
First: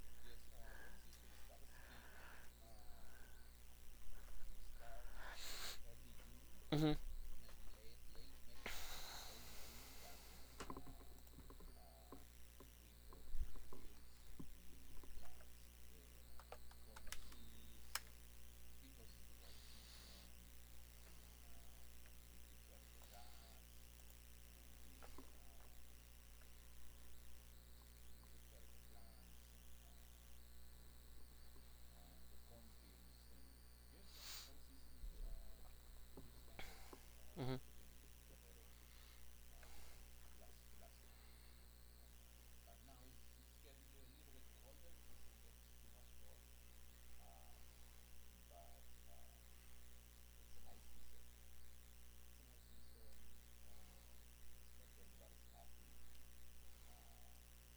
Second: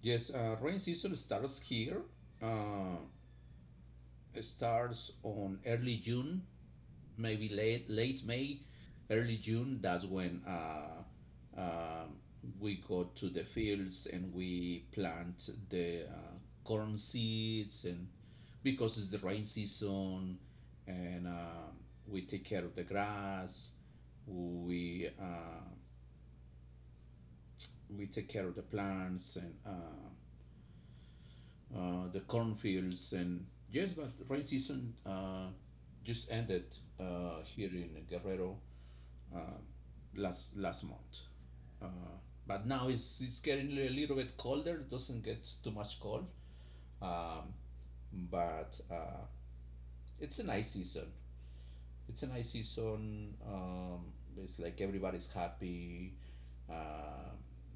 Speaker 1: Yes, rain season starts here. Uh, it starts on early June,
Speaker 2: Hmm.
Speaker 1: maybe late May, early June. That's when we go to the fields and we plant the corn seeds, and because it's the rain season, and we take care of the grass. We uh, we take care of the plants and the cornfields, and yes, but rain season just ended
Speaker 2: Hmm.
Speaker 1: here in Guerrero uh, last month. Uh, but now it's getting a little bit colder. It doesn't get too much cold, um, but it's a nice season. it's a nice season. It's like everybody's happy. Uh,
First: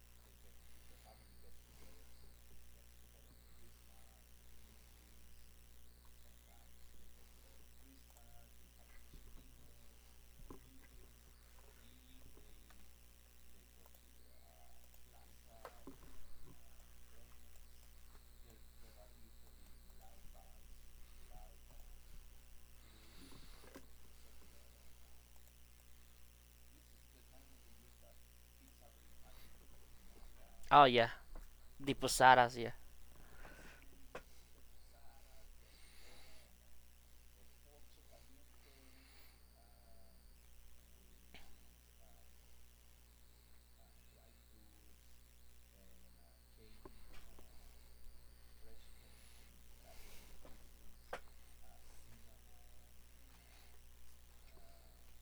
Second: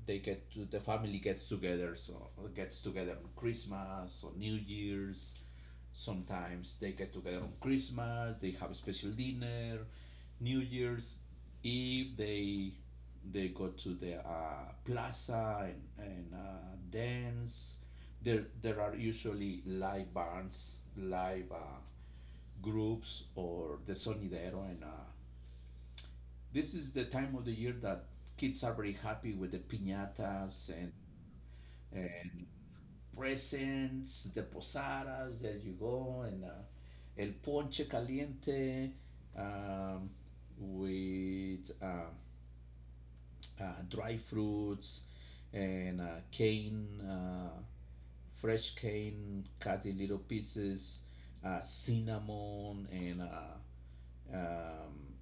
Speaker 1: they get to, the family gets together. So gets together on Christmas or New Year's. Sometimes they get together on Christmas. They have a special dinner. New Year's Eve they go to the plaza and dance. There are usually live bands, live. Groups or the sonidero, and this is the time of the year that kids are very happy with the piñatas
Speaker 2: Oh yeah, the
Speaker 1: and
Speaker 2: posadas. Yeah.
Speaker 1: presents, the posadas, there you go, and el ponche caliente, um, with dry fruits, and cane, fresh cane cut in little pieces, cinnamon, and uh, um,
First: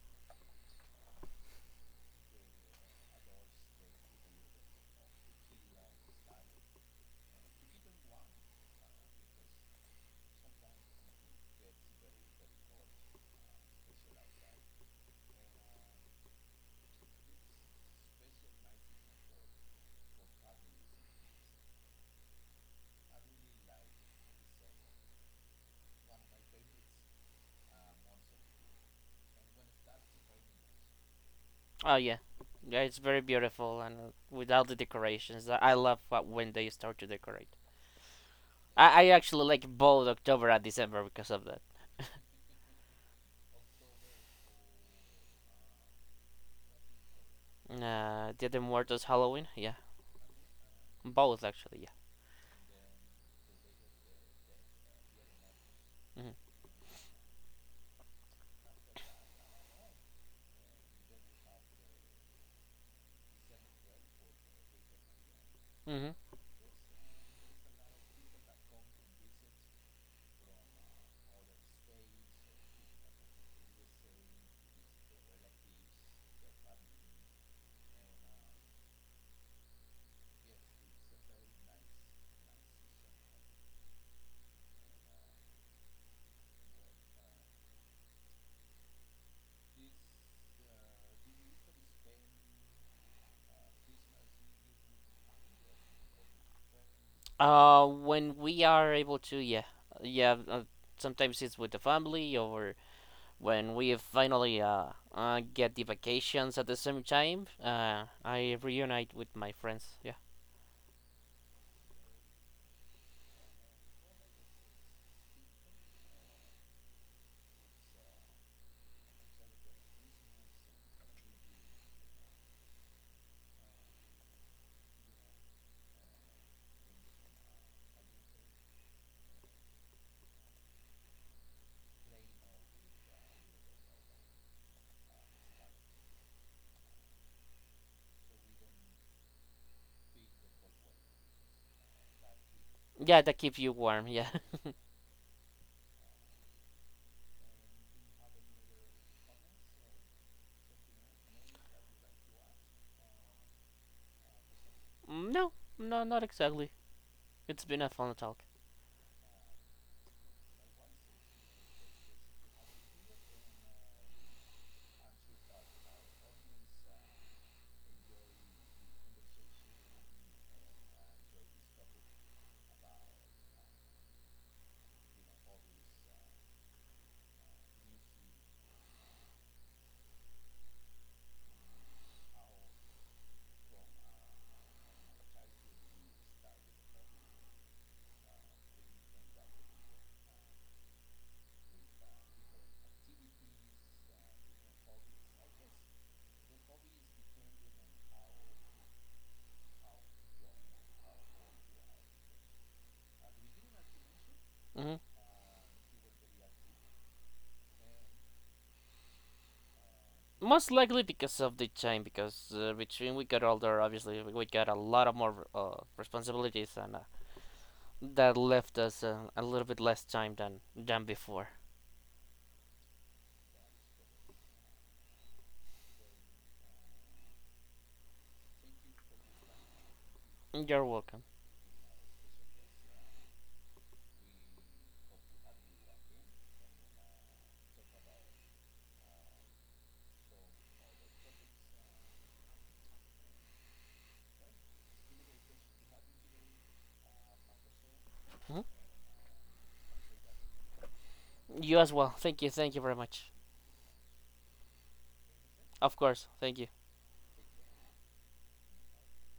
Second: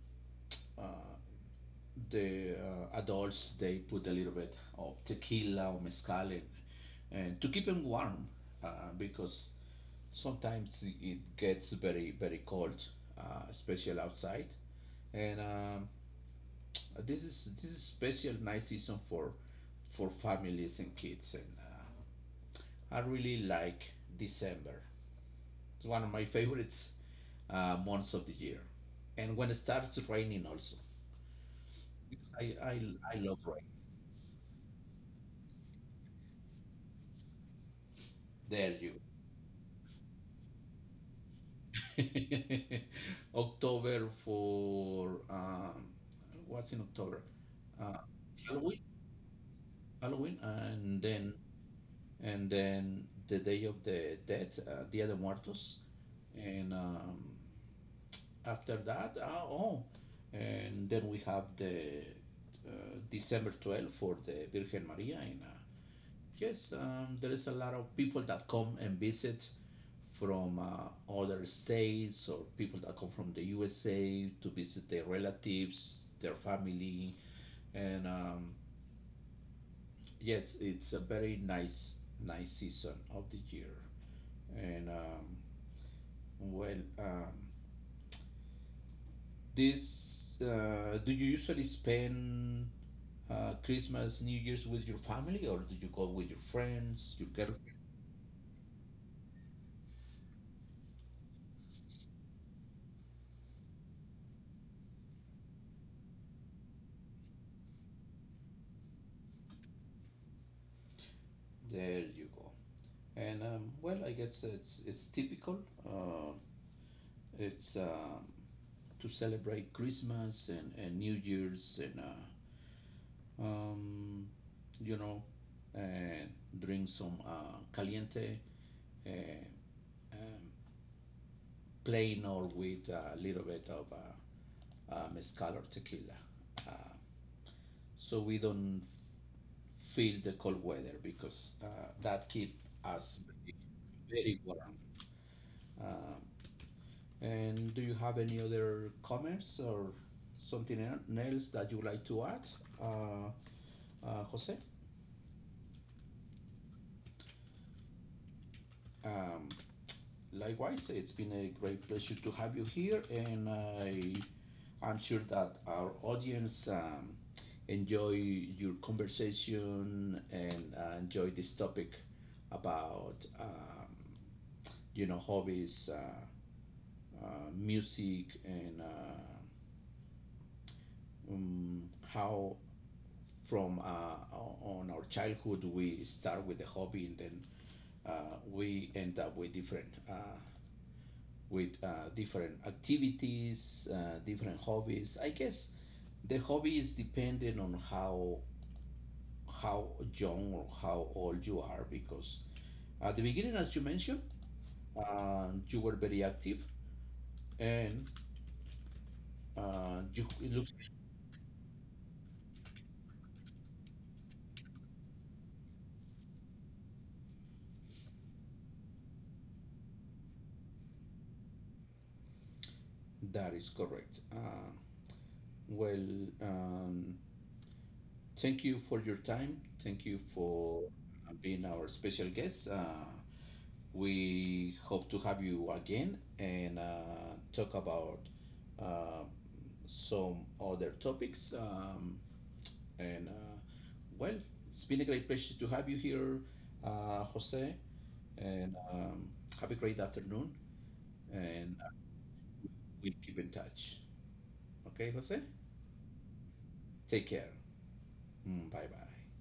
Speaker 1: the adults they put a little bit of tequila or mezcal in, and to keep them warm uh, because sometimes it gets very cold, especially outside. And this is special nice season for families and kids. And I really like December. It's one of my favorites months of the year. And when it starts raining also,
Speaker 2: Oh yeah.
Speaker 1: because
Speaker 2: Yeah, it's
Speaker 1: I
Speaker 2: very
Speaker 1: love rain.
Speaker 2: beautiful and without the decorations. I love what, when they start to decorate.
Speaker 1: There you
Speaker 2: I actually like both October and December because of that.
Speaker 1: October for what's in October? Uh,
Speaker 2: Dia de
Speaker 1: Halloween,
Speaker 2: Muertos, Halloween. Yeah,
Speaker 1: Halloween,
Speaker 2: both actually.
Speaker 1: and then the Day of the Dead, Dia de Muertos,
Speaker 2: Yeah.
Speaker 1: and after that, and then we have the uh, December 12 for the Virgin Maria. And
Speaker 2: Hmm. Hmm.
Speaker 1: yes, there is a lot of people that come and visit from other states, or people that come from the USA to visit their relatives, their family, and yes, it's a very nice, nice season of the year. And well, this do you usually spend Christmas, New Year's with your family, or do you go with your friends, your girlfriend?
Speaker 2: When we are able to, yeah, yeah. Sometimes it's with the family or when we finally get the vacations at the same time. I reunite with my friends. Yeah.
Speaker 1: There you go. And well, I guess it's typical. Uh, it's to celebrate Christmas and New Year's, and um, you know, uh, drink some caliente, uh, um, plain or with a little bit of mezcal or tequila, uh, so we don't feel the cold weather, because that keep us
Speaker 2: Yeah, that keeps you warm. Yeah.
Speaker 1: very warm. Um, and do you have any other comments or something else that you would like to add, uh, Jose?
Speaker 2: No, no, not exactly. It's been a fun talk.
Speaker 1: Um, Likewise, it's been a great pleasure to have you here, and I'm sure that our audience enjoy your conversation, and enjoy this topic about you know, hobbies, music, and um, how from on our childhood we start with a hobby, and then we end up with different activities, different hobbies. I guess the hobby is dependent on how young or how old you are, because at the beginning, as you mentioned,
Speaker 2: Hmm.
Speaker 1: you were very active, and you, it
Speaker 2: Most
Speaker 1: looks
Speaker 2: likely because of the time, because between we got older, obviously we got a lot of more responsibilities, and that left us a little bit less time than before.
Speaker 1: that is correct. Well, thank you for your time. Thank you for
Speaker 2: You're welcome.
Speaker 1: being our special guest. We hope to have you again, and talk about uh, some other topics. And Well, it's been a great pleasure to have you here, Jose.
Speaker 2: Mhm.
Speaker 1: And have a great afternoon. And
Speaker 2: You as well. Thank you. Thank you very
Speaker 1: we'll
Speaker 2: much.
Speaker 1: keep in touch. Okay, Jose?
Speaker 2: Of course. Thank you.
Speaker 1: Take care. Mm, bye bye.